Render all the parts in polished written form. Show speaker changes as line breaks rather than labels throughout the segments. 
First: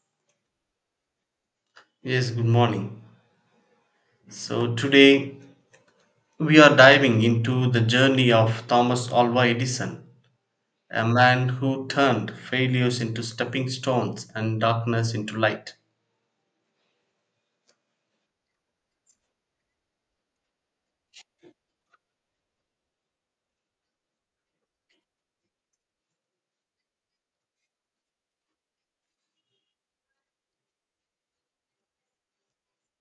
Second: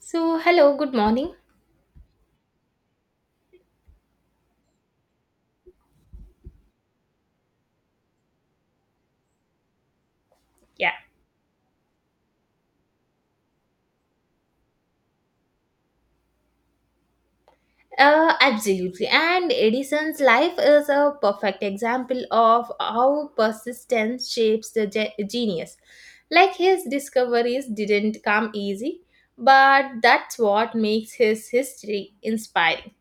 So, hello, good morning.
Yes, good morning. So today we are diving into the journey of Thomas Alva Edison,
Yeah.
a man who turned failures into stepping stones and darkness into light.
Absolutely. And Edison's life is a perfect example of how persistence shapes the genius. Like his discoveries didn't come easy, but that's what makes his history inspiring.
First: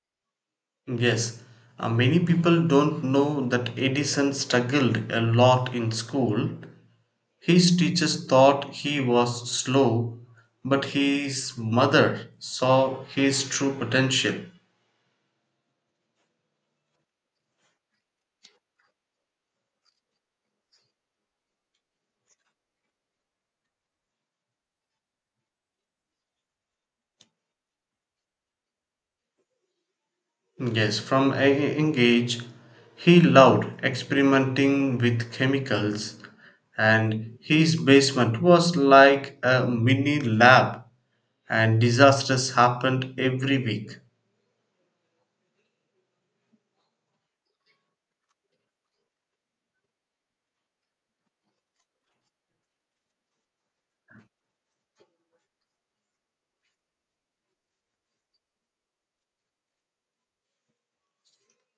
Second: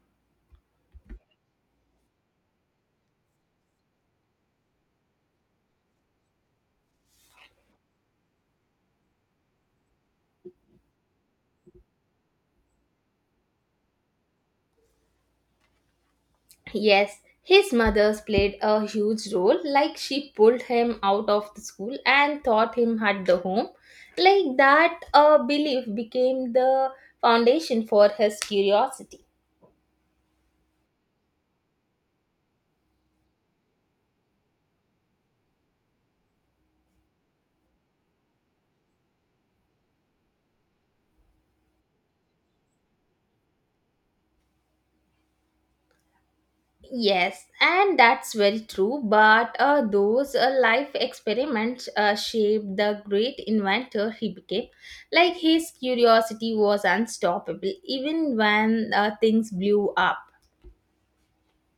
Yes, many people don't know that Edison struggled a lot in school. His teachers thought he was slow, but his mother saw his true potential.
Yes, his mother's played a huge role, like she pulled him out of the school and taught him at the home. Like that belief became the foundation for his curiosity.
Yes, from a young age, he loved experimenting with chemicals, and his basement was like a mini lab, and disasters happened every week.
Yes, and that's very true. But those life experiments shaped the great inventor he became. Like his curiosity was unstoppable, even when things blew up.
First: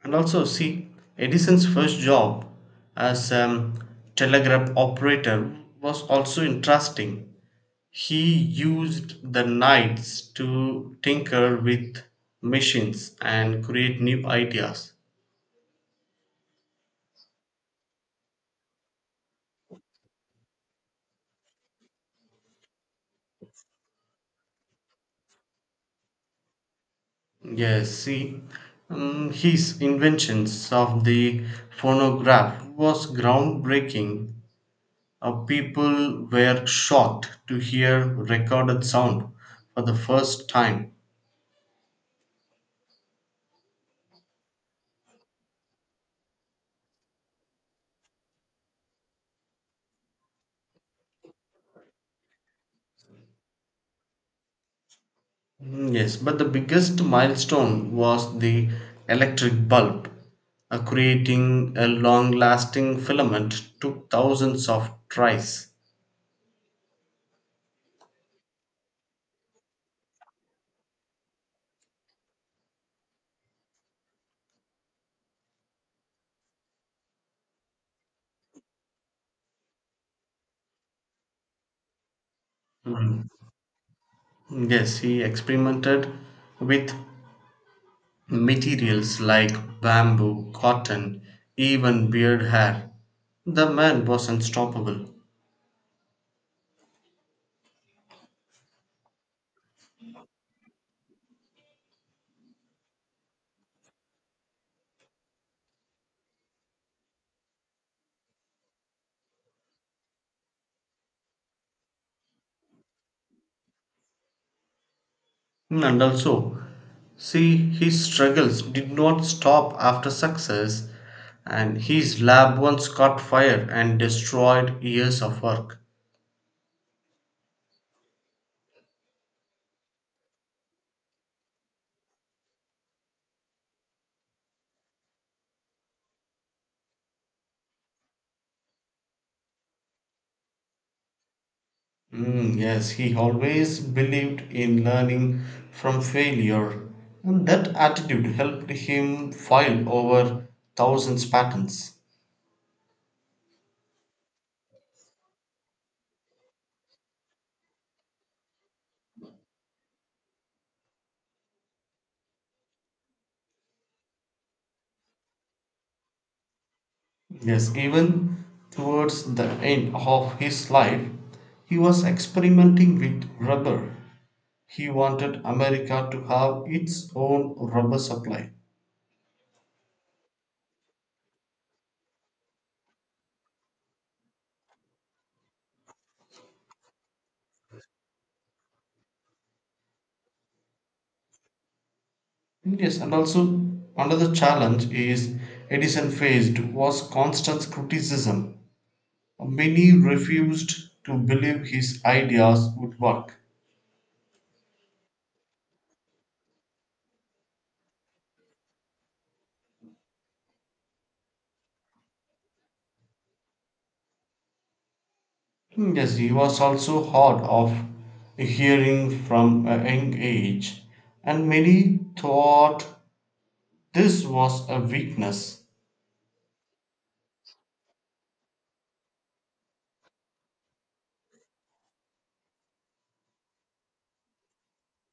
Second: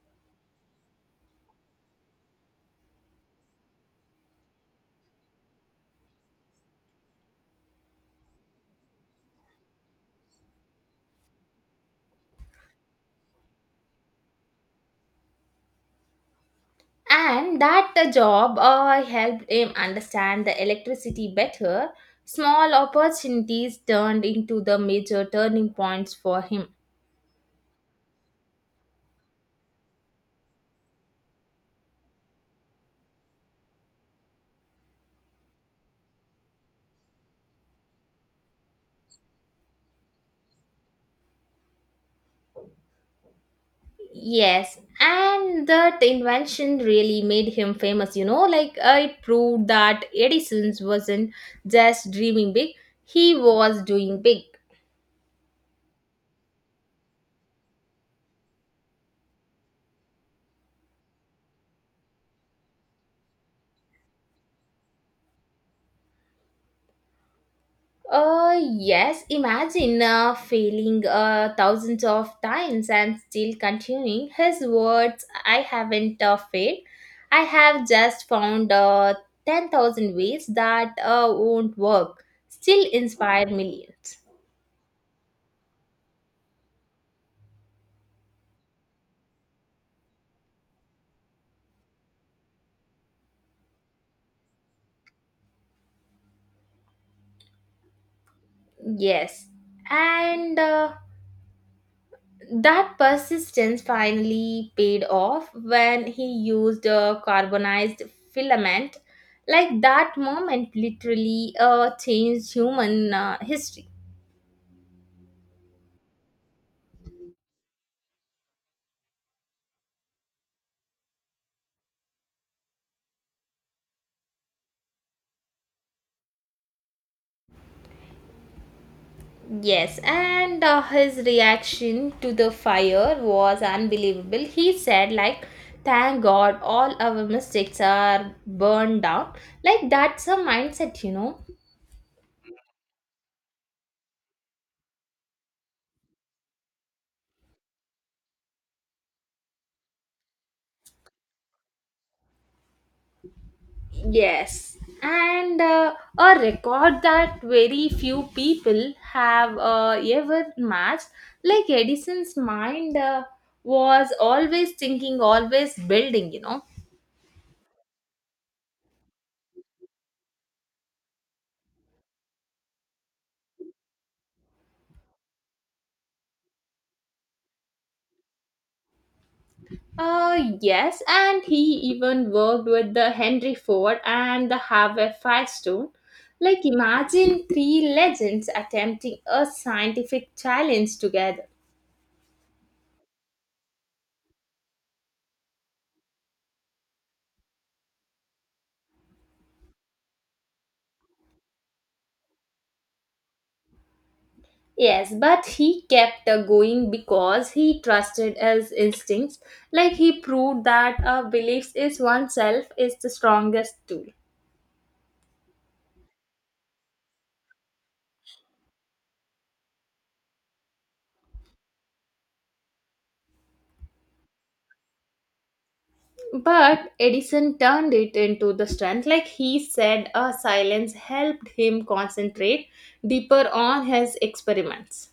And also, see, Edison's first job as a telegraph operator was also interesting. He used the nights to tinker with machines and create new ideas.
And that job helped him understand the electricity better. Small opportunities turned into the major turning points for him.
Yes, see, his inventions of the phonograph was groundbreaking. People were shocked to hear recorded sound for the first time.
Yes, and that invention really made him famous, you know, like it proved that Edison wasn't just dreaming big, he was doing big.
Mm. Yes, but the biggest milestone was the electric bulb. Creating a long-lasting filament took thousands of tries.
Yes, imagine failing thousands of times and still continuing. His words, I haven't failed. I have just found 10,000 ways that won't work, still
Mm.
inspire millions.
Yes, he experimented with materials like bamboo, cotton, even beard hair. The man was unstoppable.
Yes. And that persistence finally paid off when he used a carbonized filament. Like that moment literally changed human history.
And also, see, his struggles did not stop after success, and his lab once caught fire and destroyed years of work.
Yes, and his reaction to the fire was unbelievable. He said, like, thank God all our mistakes are burned down. Like, that's a mindset, you know.
Mm, yes, he always believed in learning from failure, and that attitude helped him file over thousands patents.
Yes, and a record that very few people have ever matched. Like Edison's mind was always thinking, always building, you know.
Yes, even towards the end of his life, he was experimenting with rubber. He wanted America to have its own rubber supply.
Yes, and he even worked with the Henry Ford and the Harvey Firestone. Like, imagine three legends attempting a scientific challenge together.
Yes, and also another challenge is Edison faced was constant criticism. Many refused to believe his ideas would work.
Yes, but he kept going because he trusted his instincts. Like he proved that a beliefs is oneself is the strongest tool.
Yes, he was also hard of hearing from a young age, and many thought this was a weakness,
But Edison turned it into the strength. Like he said, a silence helped him concentrate deeper on his experiments.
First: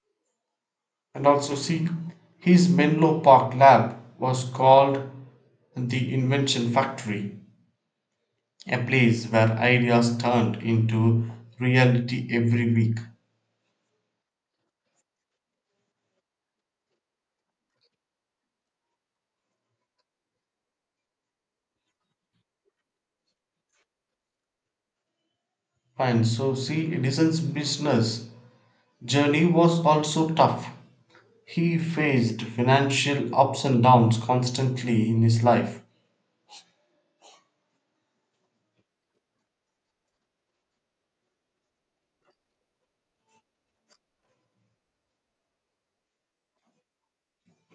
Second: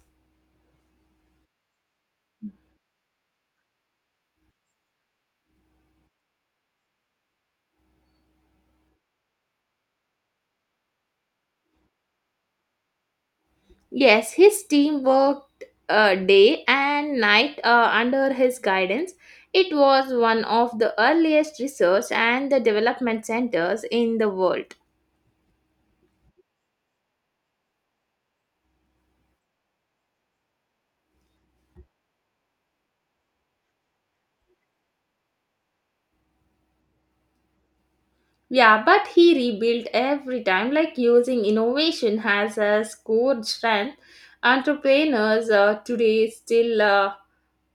and also see his Menlo Park lab was called the "invention factory," a place where ideas turned into reality every week.
Yes, his team worked day and night under his guidance. It was one of the earliest research and the development centers in the world.
Fine, so see Edison's business journey was also tough. He faced financial ups and downs constantly in his life.
Yeah, but he rebuilt every time, like using innovation as a core strength. Entrepreneurs today still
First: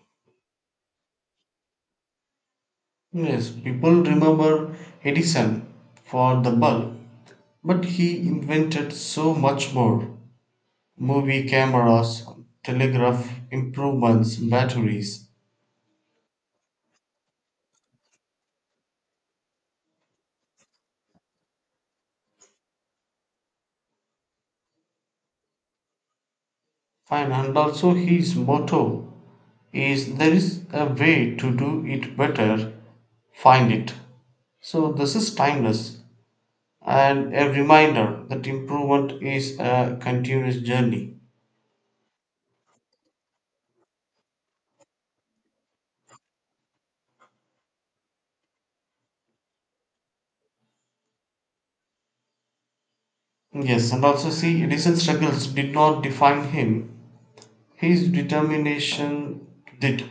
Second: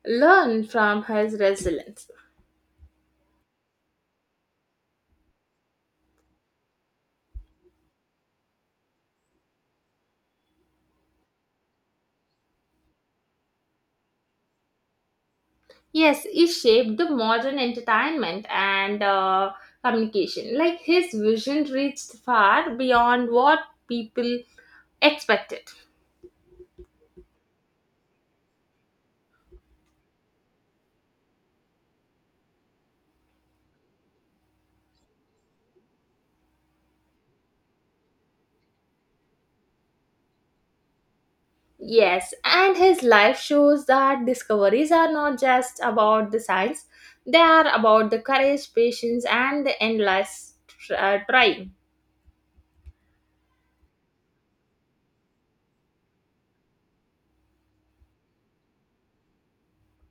learn from his resilience.
Yes, people remember Edison for the bulb, but he invented so much more: movie cameras, telegraph improvements, batteries.
Yes, he shaped the modern entertainment and communication. Like his vision reached far beyond what people expected.
Fine, and also his motto is there is a way to do it better, find it. So this is timeless and a reminder that improvement is a continuous journey.
Yes, and his life shows that discoveries are not just about the science, they are about the courage, patience, and the endless trying.
Yes, and also see, recent struggles did not define him. His determination did.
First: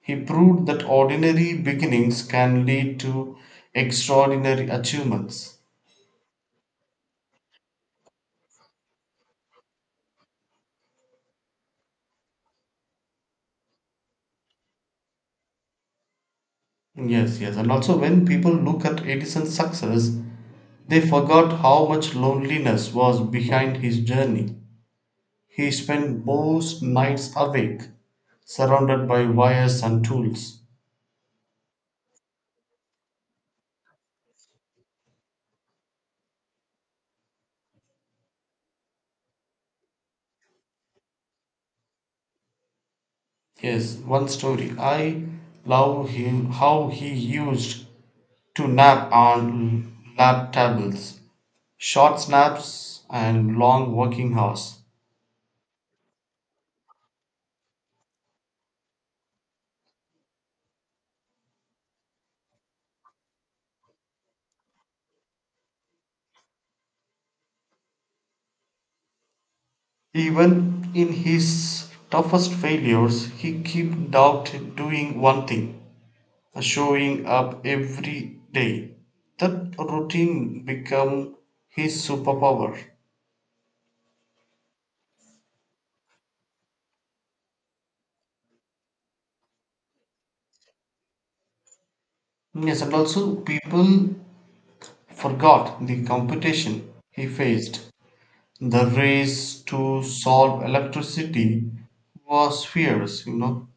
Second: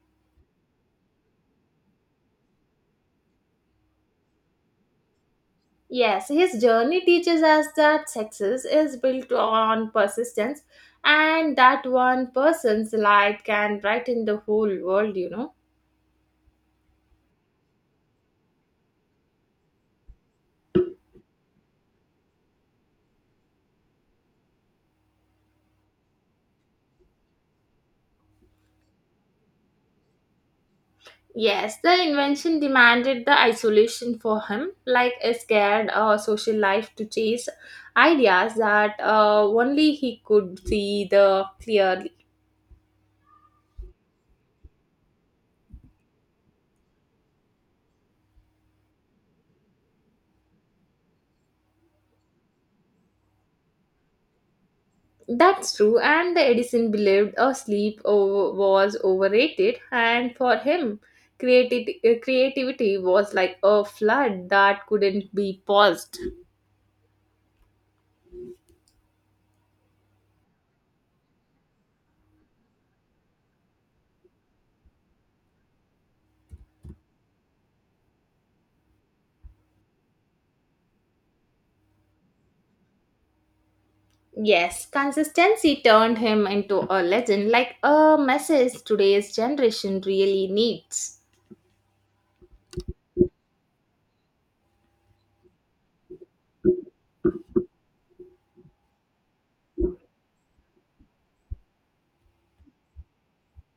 He proved that ordinary beginnings can lead to extraordinary achievements.
Yes, his journey teaches us that success is built on persistence and that one person's light can brighten the whole world, you know.
Yes, yes. And also, when people look at Edison's success, they forgot how much loneliness was behind his journey. He spent most nights awake, surrounded by wires and tools.
Yes, the invention demanded the isolation for him, like a scared social life to chase ideas that only he could see the clearly.
Yes, one story I love him how he used to nap on lab tables, short snaps and long working hours.
That's true, and the Edison believed a was overrated, and for him, creativity was like a flood that couldn't be paused.
Even in his toughest failures, he kept out doing one thing, showing up every day. That routine became his superpower.
Yes, consistency turned him into a legend, like a message today's generation really needs.
Yes, and also people forgot the competition he faced. The race to solve electricity was fierce,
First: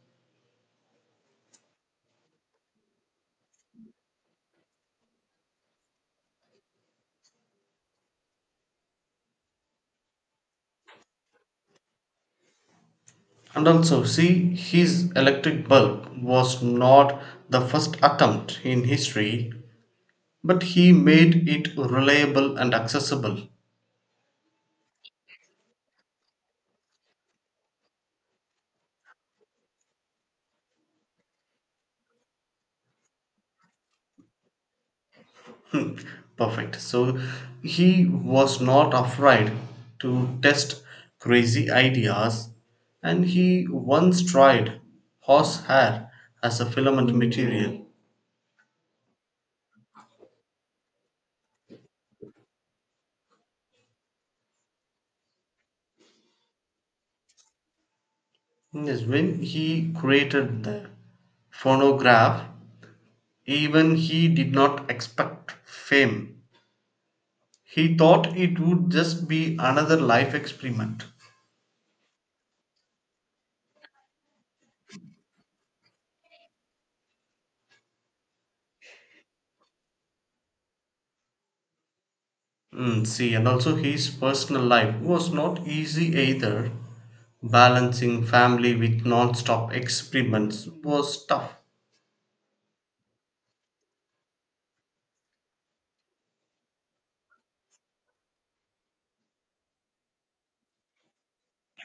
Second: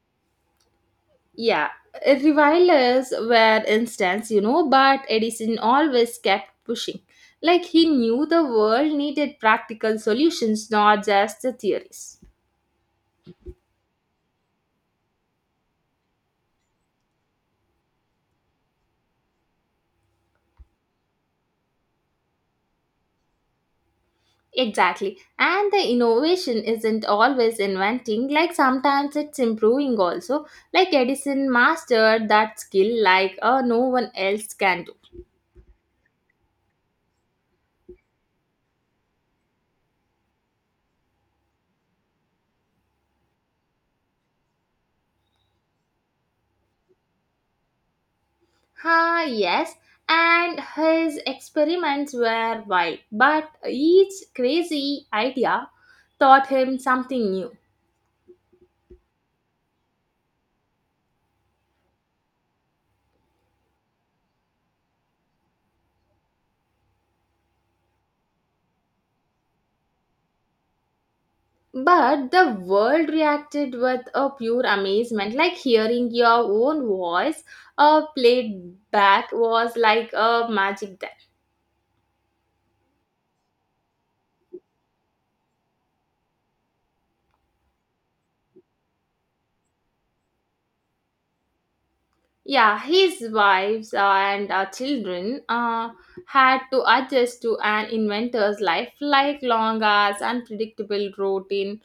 Yeah, revilers were instance, you know, but Edison always kept pushing. Like he knew the world needed practical solutions, not just the theories.
And also, see, his electric bulb was not the first attempt in history, but he made it reliable and accessible.
Exactly. And the innovation isn't always inventing, like sometimes it's improving also. Like Edison mastered that skill like no one else can do.
Perfect. So he was not afraid to test crazy ideas, and he once tried horsehair as a filament material.
Ha, yes, and his experiments were wild, but each crazy idea taught him something new.
Yes, when he created the phonograph, even he did not expect fame. He thought it would just be another life experiment.
But the world reacted with a pure amazement, like hearing your own voice played back was like a magic then.
Mm, see, and also his personal life was not easy either. Balancing family with non-stop experiments was tough.
Yeah, his wives and children had to adjust to an inventor's life, like long hours, unpredictable routine,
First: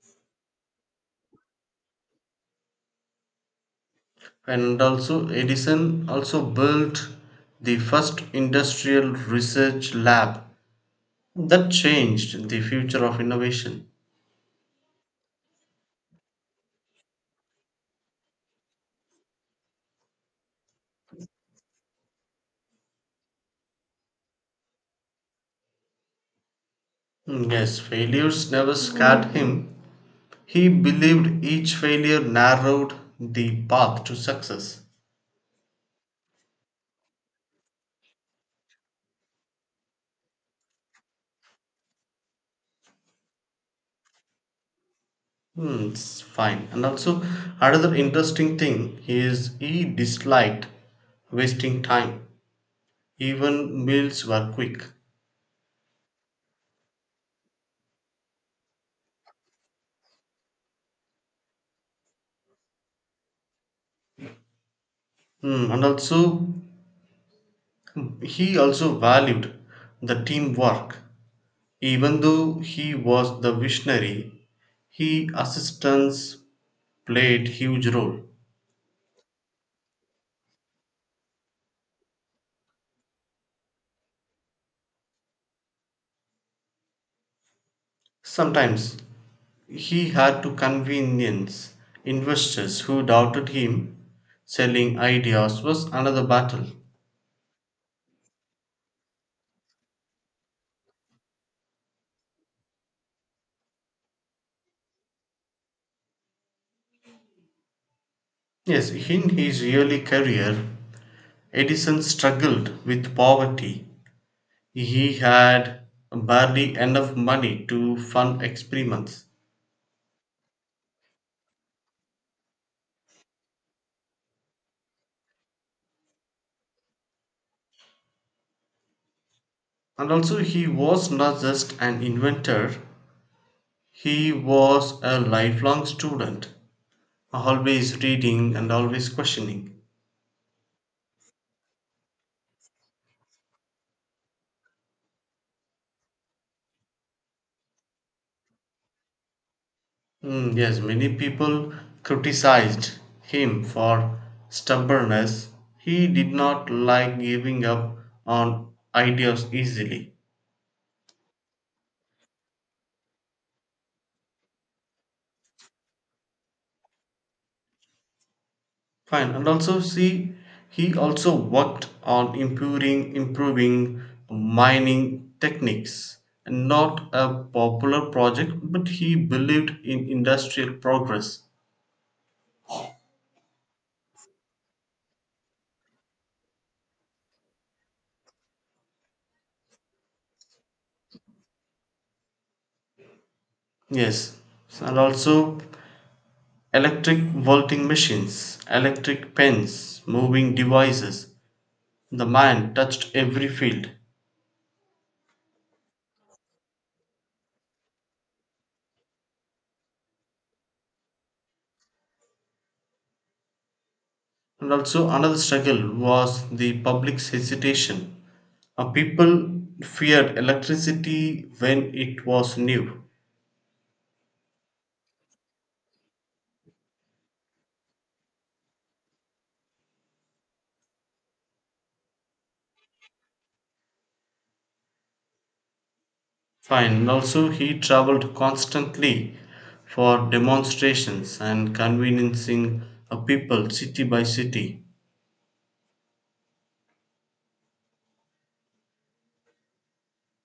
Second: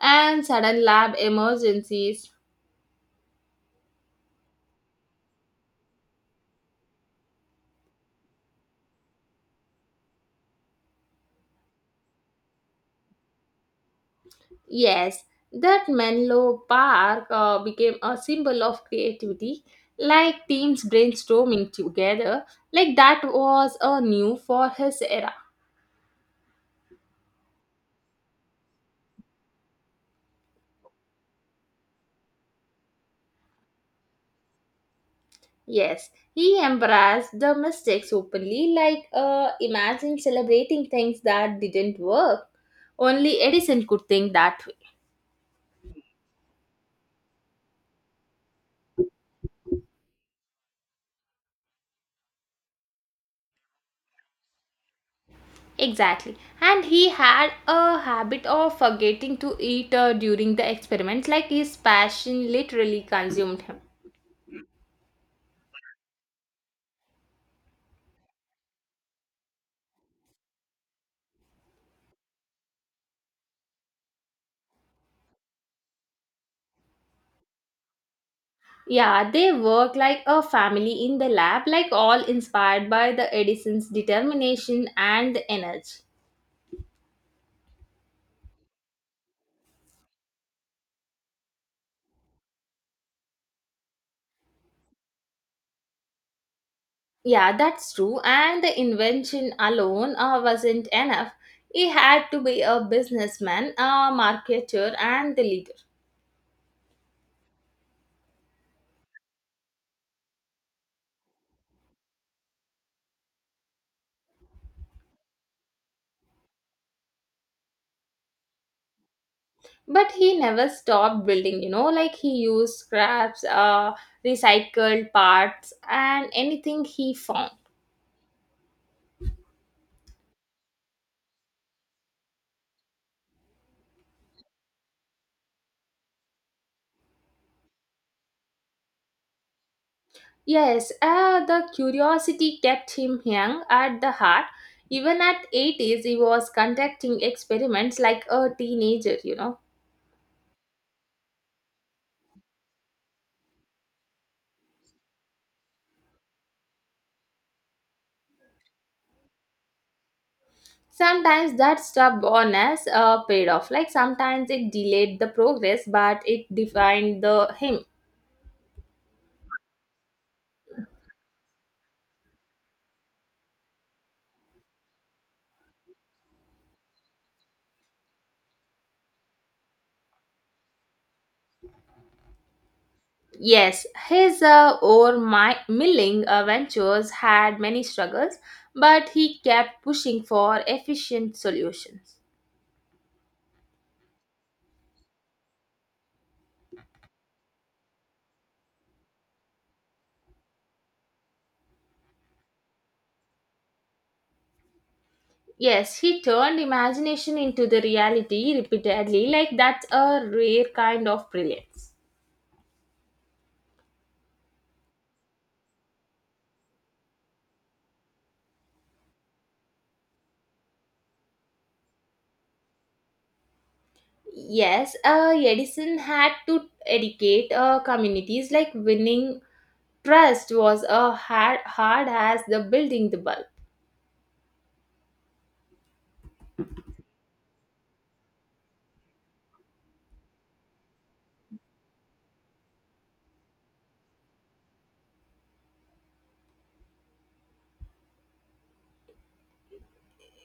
and sudden lab emergencies.
And also Edison also built the first industrial research lab that changed the future of innovation.
Yes, that Menlo Park became a symbol of creativity, like teams brainstorming together, like that was a new for his era.
Mm, yes, failures never scared him. He believed each failure narrowed the path to success.
Yes, he embraced the mistakes openly, like imagine celebrating things that didn't work. Only Edison could think that way.
Hmm, it's fine. And also, another interesting thing is he disliked wasting time. Even meals were quick.
Exactly. And he had a habit of forgetting to eat during the experiments, like his passion literally consumed him.
Hmm, and also, he also valued the teamwork. Even though he was the visionary, he assistants played huge role.
Yeah, they work like a family in the lab, like all inspired by the Edison's determination and energy.
Sometimes he had to convince investors who doubted him. Selling ideas was another battle.
Yeah, that's true. And the invention alone wasn't enough. He had to be a businessman, a marketer, and the leader.
Yes, in his early career, Edison struggled with poverty. He had barely enough money to fund experiments.
But he never stopped building, you know, like he used scraps, recycled parts, and anything he found.
And also, he was not just an inventor, he was a lifelong student, always reading and always questioning.
Yes, the curiosity kept him young at the heart, even at 80s he was conducting experiments like a teenager, you know.
Mm, yes, many people criticized him for stubbornness. He did not like giving up on ideas easily.
Sometimes that stubbornness paid off, like sometimes it delayed the progress but it defined the him.
Fine. And also see he also worked on improving mining techniques. Not a popular project, but he believed in industrial progress.
Yes, his ore milling ventures had many struggles, but he kept pushing for efficient solutions.
Yes. And also electric vaulting machines, electric pens, moving devices. The man touched every field.
Yes, he turned imagination into the reality repeatedly, like that's a rare kind of brilliance.
And also another struggle was the public's hesitation. People feared electricity when it was new.
Yes, Edison had to educate communities, like winning trust was hard as the building the bulb.
Fine. Also, he traveled constantly for demonstrations and convincing a people city by city.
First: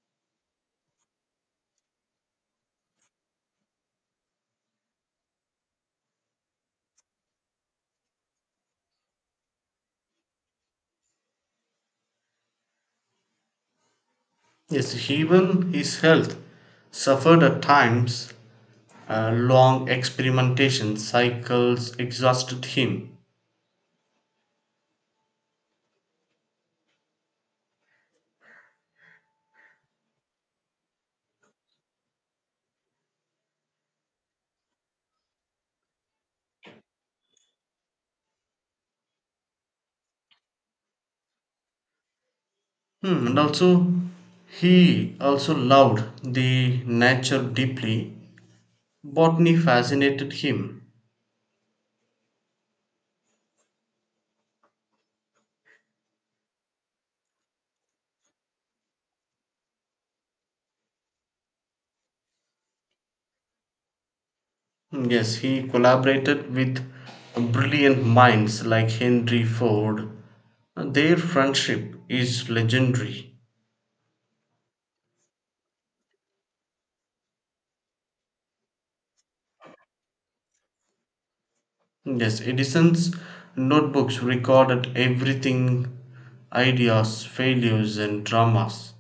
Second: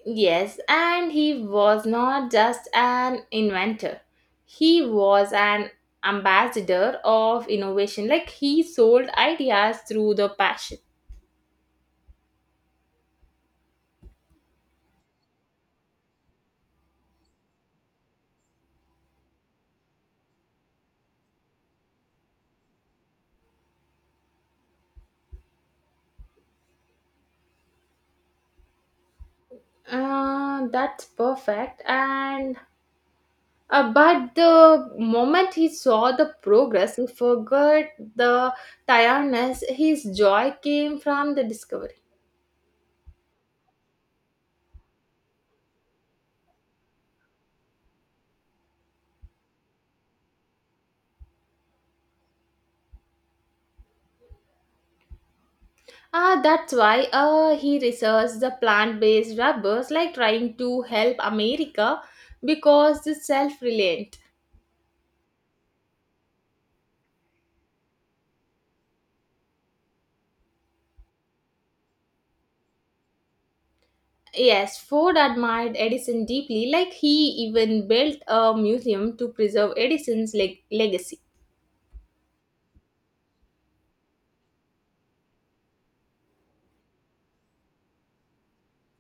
Yes, and he was not just an inventor. He was an ambassador of innovation. Like he sold ideas through the passion.
Yes, even his health suffered at times. Long experimentation cycles exhausted him.
That's perfect. And but the moment he saw the progress, he forgot the tiredness. His joy came from the discovery.
Hmm, and also, he also loved the nature deeply. Botany fascinated him.
Ah, that's why he researched the plant-based rubbers, like trying to help America because it's self-reliant.
Mm, yes, he collaborated with brilliant minds like Henry Ford. Their friendship is legendary.
Yes, Ford admired Edison deeply, like he even built a museum to preserve Edison's legacy.
Yes, Edison's notebooks recorded everything: ideas, failures, and dramas.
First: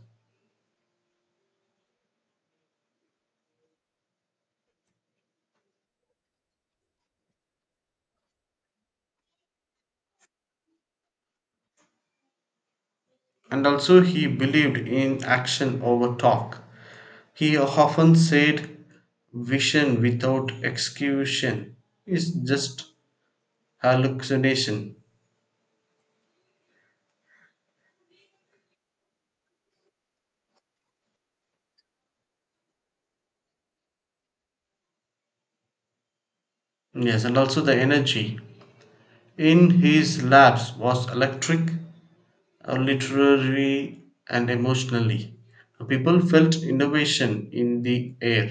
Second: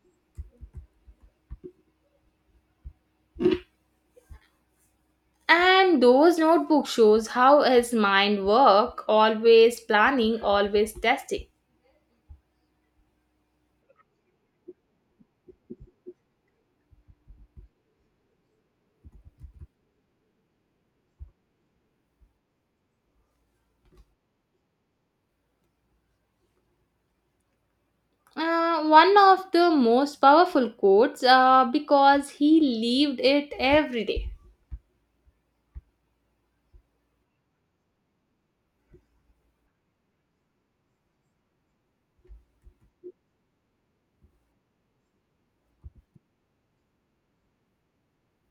And those notebook shows how his mind worked, always planning, always testing.
And also, he believed in action over talk. He often said, vision without execution is just hallucination.
One of the most powerful quotes because he lived it every day.
Yes, and also the energy in his labs was electric, literary and emotionally. People felt innovation in the air.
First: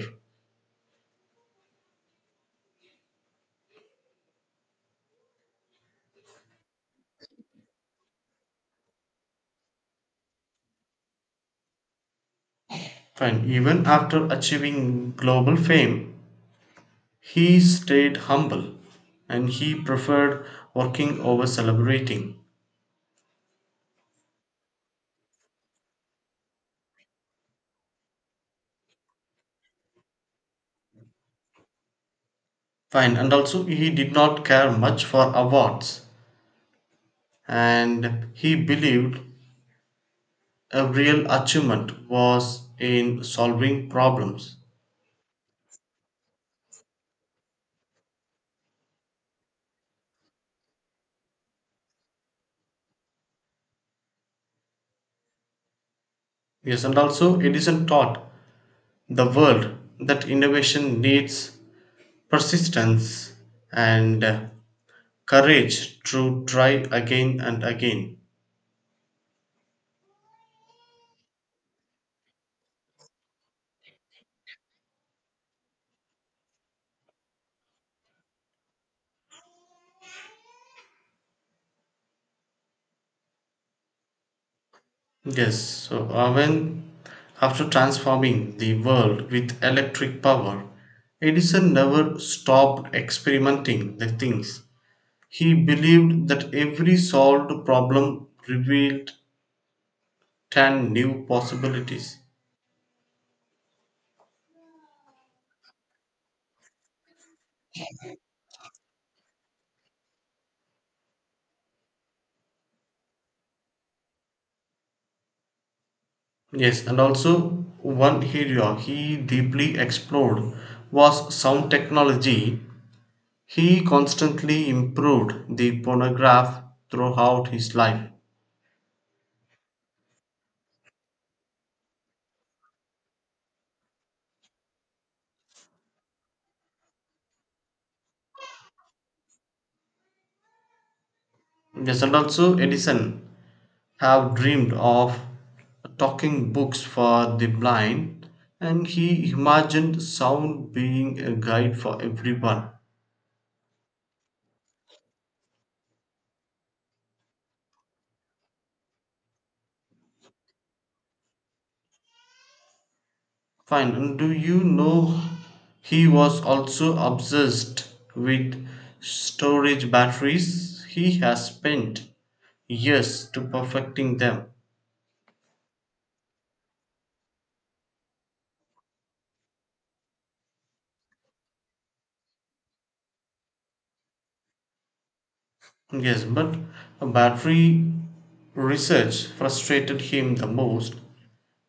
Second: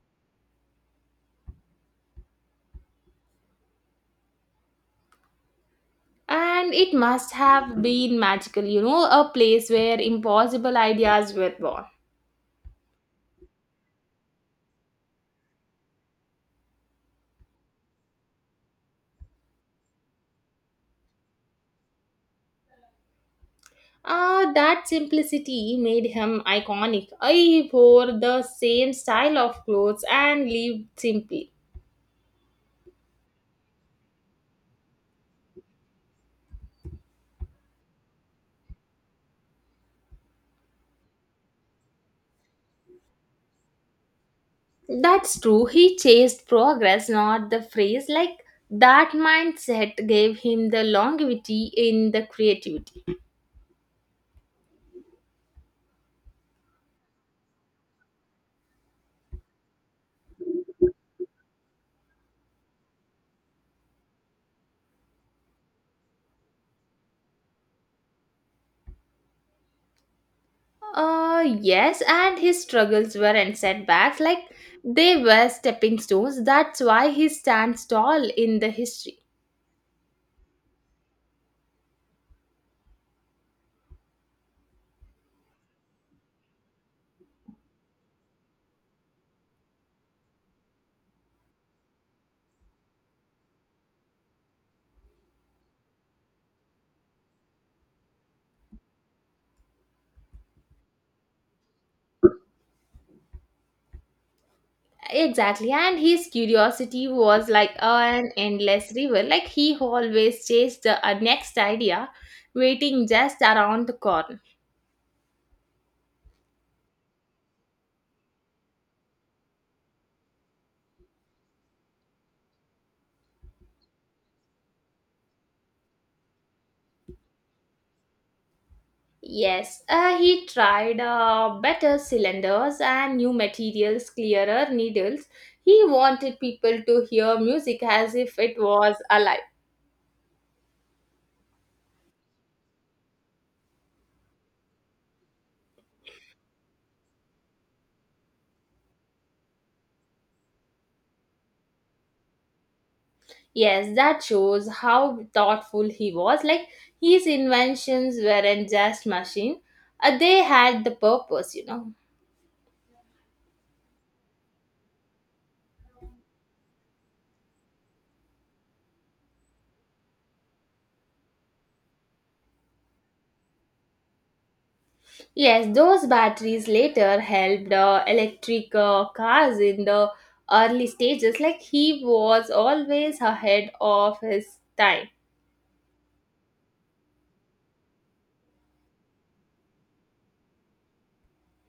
And it must have been magical, you know, a place where impossible ideas were born.
And even after achieving global fame, he stayed humble and he preferred working over celebrating.
Ah, that simplicity made him iconic. I wore the same style of clothes and lived simply.
Fine, and also he did not care much for awards and he believed a real achievement was in solving problems.
That's true, he chased progress, not the phrase. Like that mindset gave him the longevity in the creativity.
Yes, and also Edison taught the world that innovation needs persistence and courage to try again and again.
Yes, and his struggles weren't setbacks, like they were stepping stones. That's why he stands tall in the history.
Yes, so when after transforming the world with electric power, Edison never stopped experimenting the things. He believed that every solved problem revealed 10 new possibilities.
Exactly, and his curiosity was like an endless river. Like he always chased the next idea, waiting just around the corner.
Yes, and also one area he deeply explored was sound technology. He constantly improved the phonograph throughout his life.
Yes, he tried better cylinders and new materials, clearer needles. He wanted people to hear music as if it was alive.
Yes, and also Edison have dreamed of talking books for the blind and he imagined sound being a guide for everyone.
Yes, that shows how thoughtful he was. Like his inventions weren't just machine; they had the purpose, you know.
Fine. And do you know he was also obsessed with storage batteries? He has spent years to perfecting them.
Yes, those batteries later helped electric cars in the early stages. Like he was always ahead of his time.
Yes, but battery research frustrated him the most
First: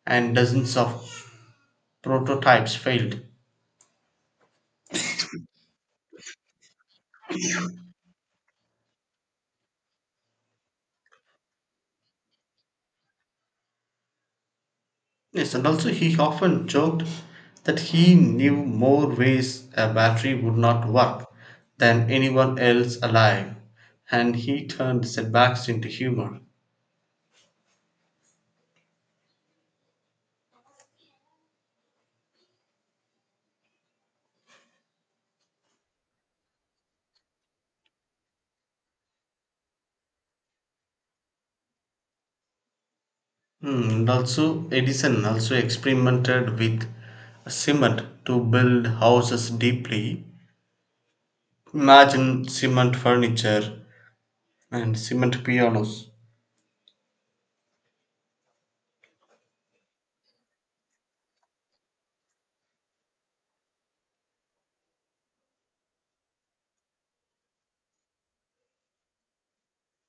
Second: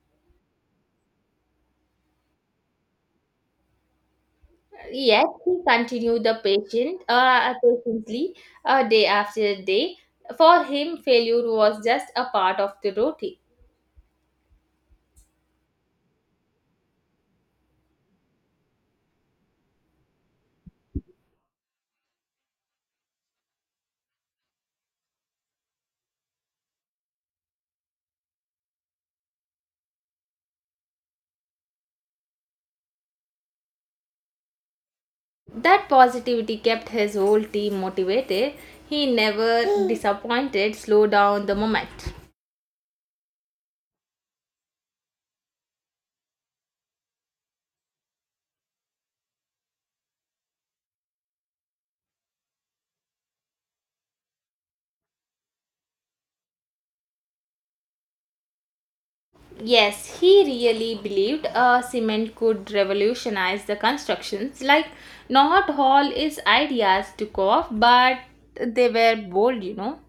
and dozens of prototypes failed.
Yet he continued the patient patiently day after day. For him, failure was just a part of the routine.
Yes, and also he often joked that he knew more ways a battery would not work than anyone else alive, and he turned setbacks into humor.
That positivity kept his whole team motivated. He never disappointed, slow down the moment.
Hmm. And also, Edison also experimented with cement to build houses deeply. Imagine cement furniture and cement pianos.
Yes, he really believed cement could revolutionize the constructions. Like, not all his ideas took off, but they were bold, you know.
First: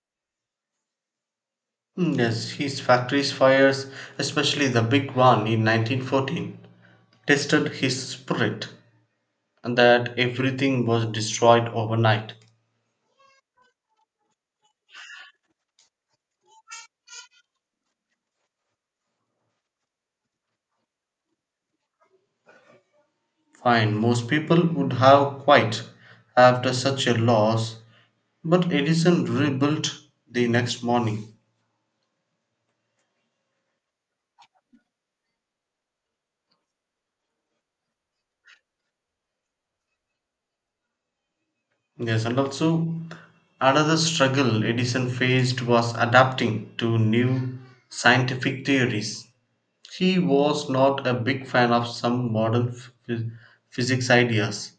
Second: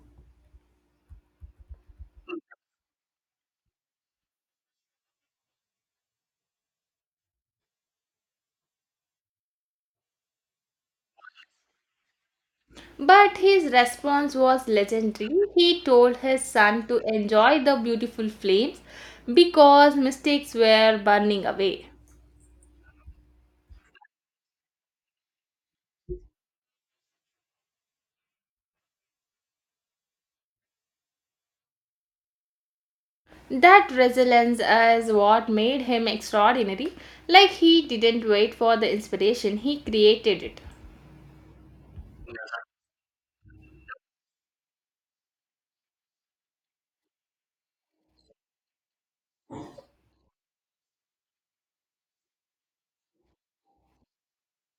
Hmm. Yes, his factory's fires, especially the big one in 1914, tested his spirit and that everything was destroyed overnight.
But his response was legendary. He told his son to enjoy the beautiful flames because mistakes were burning away.
Fine, most people would have quit after such a loss, but Edison rebuilt the next morning.
That resilience is what made him extraordinary. Like he didn't wait for the inspiration, he created it.
Yes, and also another struggle Edison faced was adapting to new scientific theories. He was not a big fan of some modern physics ideas.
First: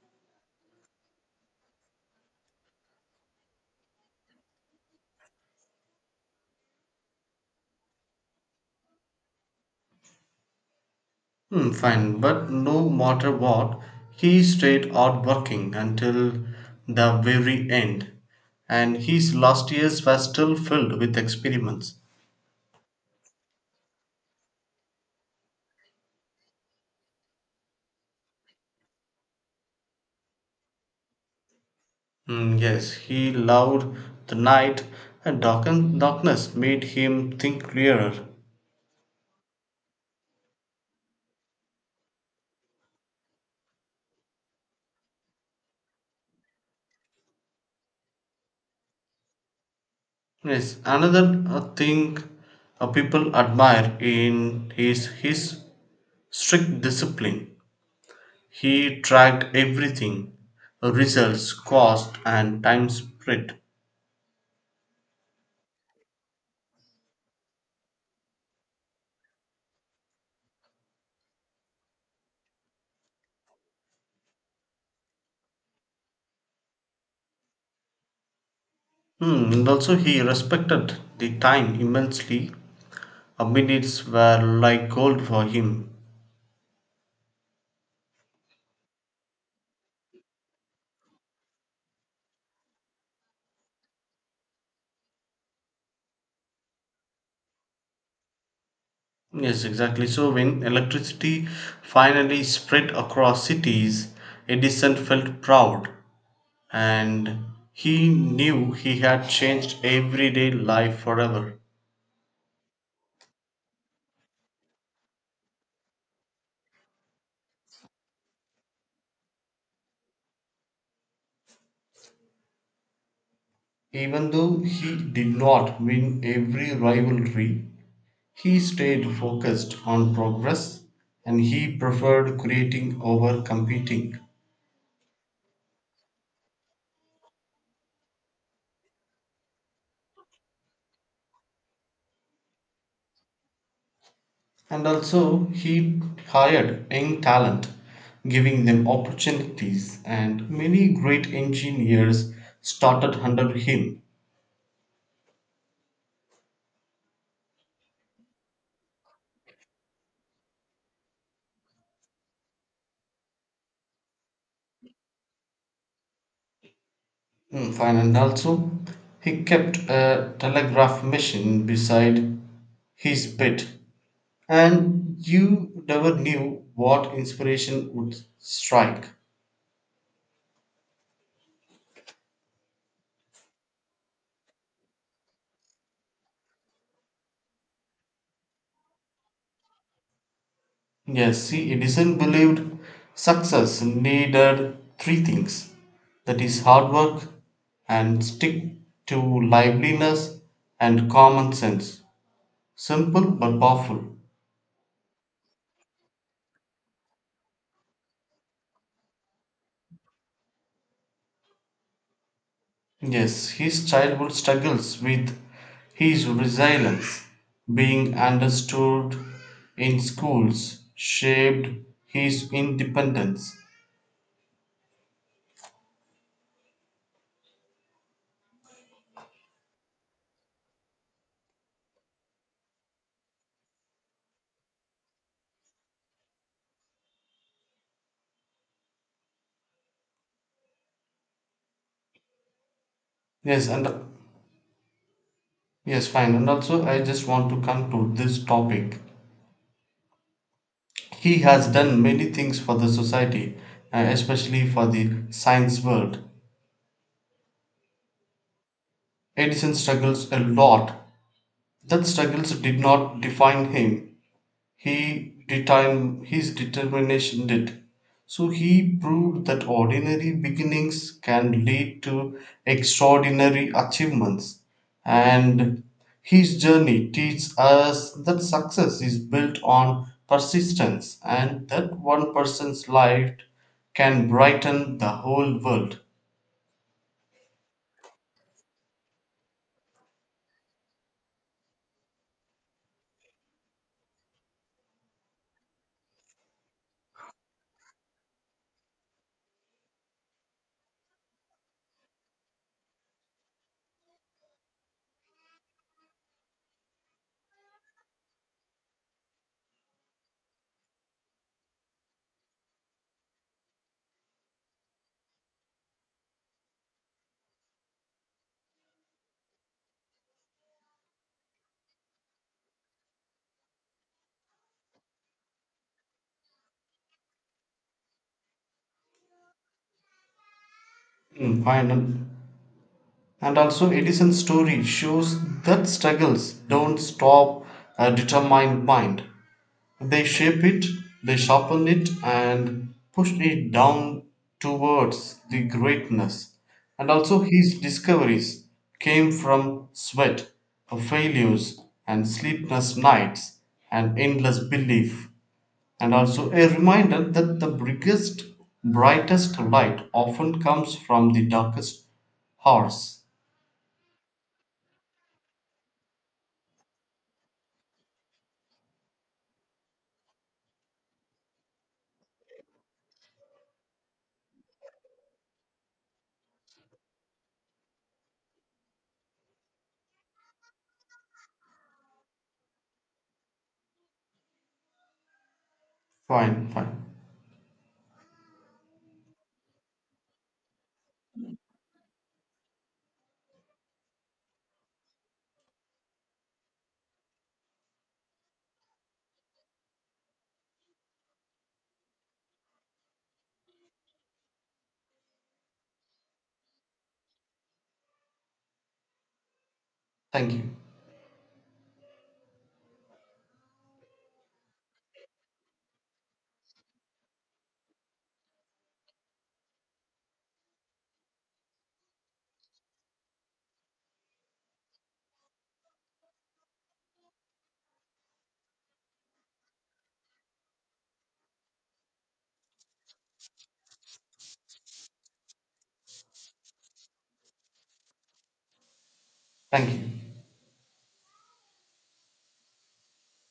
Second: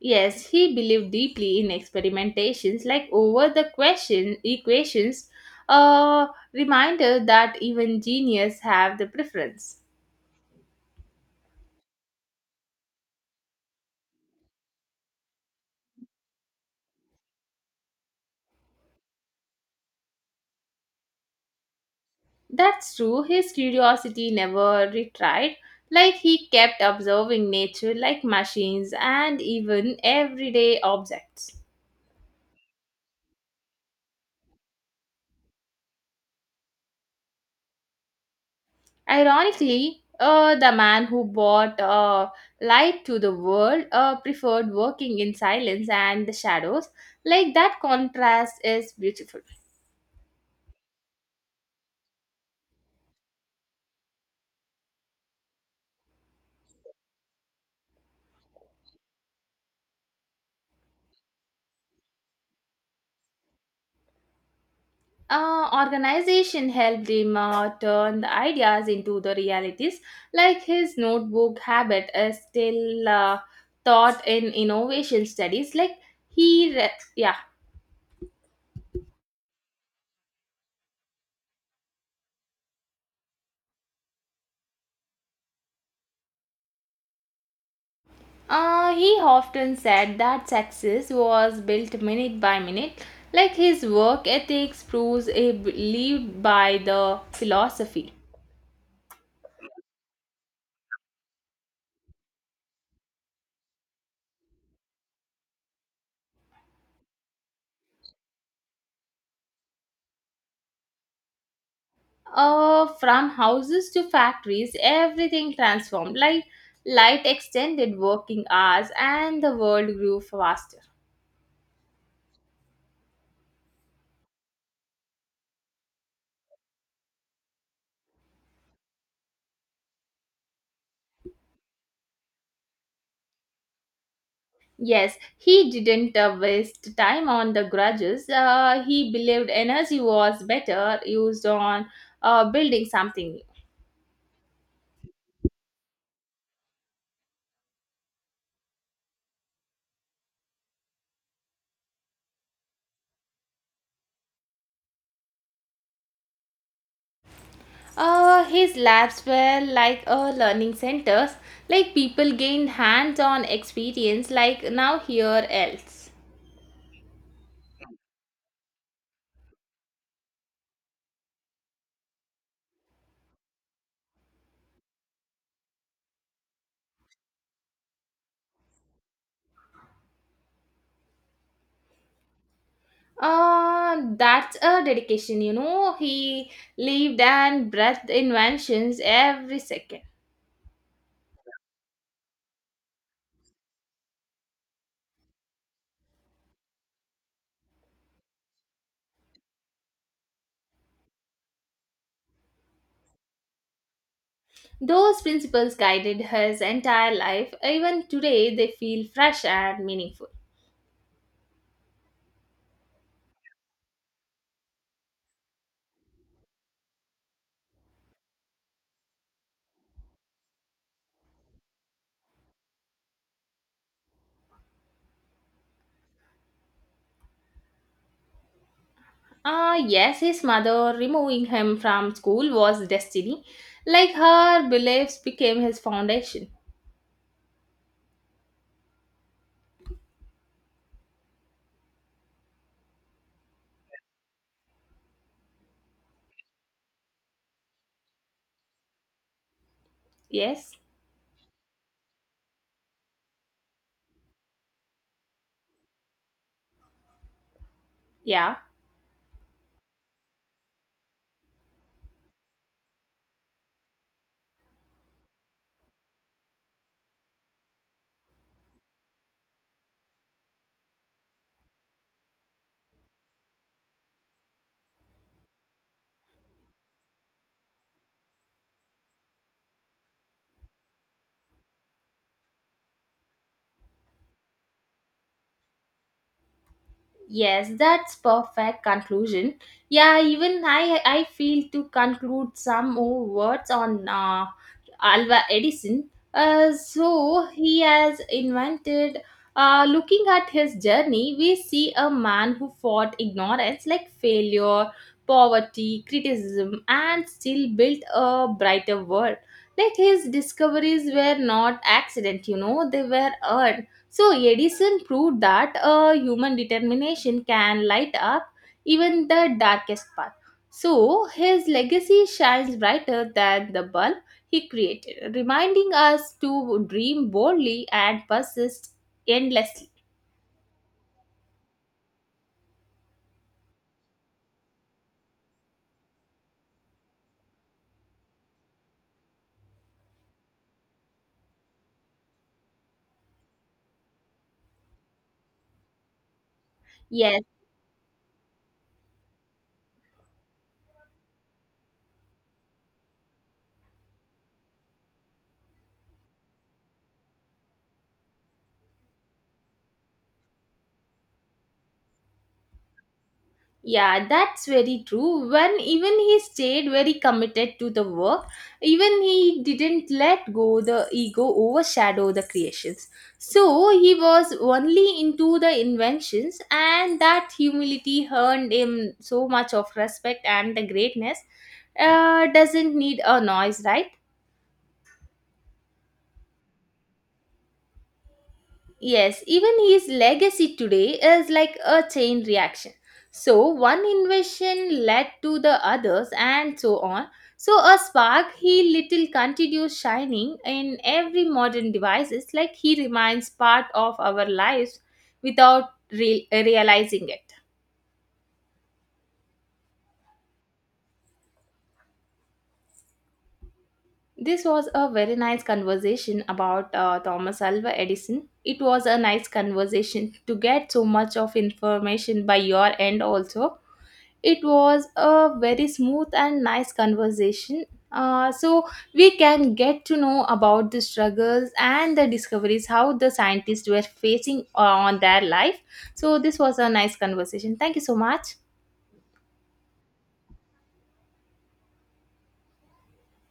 Yes, he believed deeply in experimentations, like over the question equations, a reminder that even genius have the preference.
Hmm, fine, but no matter what, he stayed out working until the very end, and his last years were still filled with experiments.
That's true, his curiosity never retired. Like he kept observing nature like machines and even everyday objects.
Hmm, yes, he loved the night, and darkness made him think clearer.
Ironically, the man who bought light to the world preferred working in silence and the shadows. Like that contrast is beautiful.
Yes, another thing people admire in is his strict discipline. He tracked everything: results, cost, and time spent.
Organization helped him turn the ideas into the realities. Like his notebook habit is still taught in innovation studies. Like yeah.
Hmm, and also he respected the time immensely. Minutes were like gold for him.
He often said that success was built minute by minute, like his work ethics proves he lived by the philosophy.
Yes, exactly. So when electricity finally spread across cities, Edison felt proud and he knew he had changed everyday life forever.
From houses to factories, everything transformed, like light extended working hours, and the world grew faster.
Even though he did not win every rivalry, he stayed focused on progress and he preferred creating over competing.
Yes, he didn't waste time on the grudges. He believed energy was better used on building something new.
And also, he hired young talent, giving them opportunities, and many great engineers started under him.
His labs were like learning centers, like people gained hands on experience, like now here else.
Mm. Fine, and also, he kept a telegraph machine beside his bed, and you never knew what inspiration would strike.
That's a dedication, you know. He lived and breathed inventions every second.
Yes, see, Edison believed success needed three things, that is, hard work and stick to liveliness and common sense. Simple but powerful.
Those principles guided his entire life. Even today, they feel fresh and meaningful.
Yes, his childhood struggles with his resilience being understood in schools shaped his independence.
Ah, yes, his mother removing him from school was destiny. Like her beliefs became his foundation.
Yes, and yes, fine. And also, I just want to conclude this topic.
Yes,
He has done many things for the society, especially for the science world.
yeah.
Edison struggles a lot. That struggles did not define him. He determined his determination did. So he proved that ordinary beginnings can lead to extraordinary achievements, and his journey teaches us that success is built on persistence and that one person's life can brighten the whole world.
Yes, that's perfect conclusion. Yeah, even I feel to conclude some more words on Alva Edison. So he has invented. Looking at his journey, we see a man who fought ignorance like failure, poverty, criticism, and still built a brighter world. Like his discoveries were not accident, you know, they were earned. So Edison proved that a human determination can light up even the darkest path. So his legacy shines brighter than the bulb he created, reminding us to dream boldly and persist endlessly.
Mm, final. And also, Edison's story shows that struggles don't stop a determined mind. They shape it, they sharpen it, and push it down towards the greatness. And also,
Yes.
his discoveries came from sweat, failures, and sleepless nights, and endless belief. And also, a reminder that the biggest, brightest light often comes from the darkest hours.
Yeah, that's very true. When even he stayed very committed to the work, even he didn't let go the ego overshadow the creations. So he was only into the inventions, and that humility earned him so much of respect and the greatness. Doesn't need a noise, right?
Fine, fine.
Yes, even his legacy today is like a chain reaction. So, one invention led to the others, and so on. So, a spark he little continues shining in every modern devices, like he remains part of our lives without realizing it.
Thank you.
This was a very nice conversation about Thomas Alva Edison. It was a nice conversation to get so much of information by your end also. It was a very smooth and nice conversation. So we can get to know about the struggles and the discoveries how the scientists were facing on their life. So this was a nice conversation. Thank you so much.
Thank you.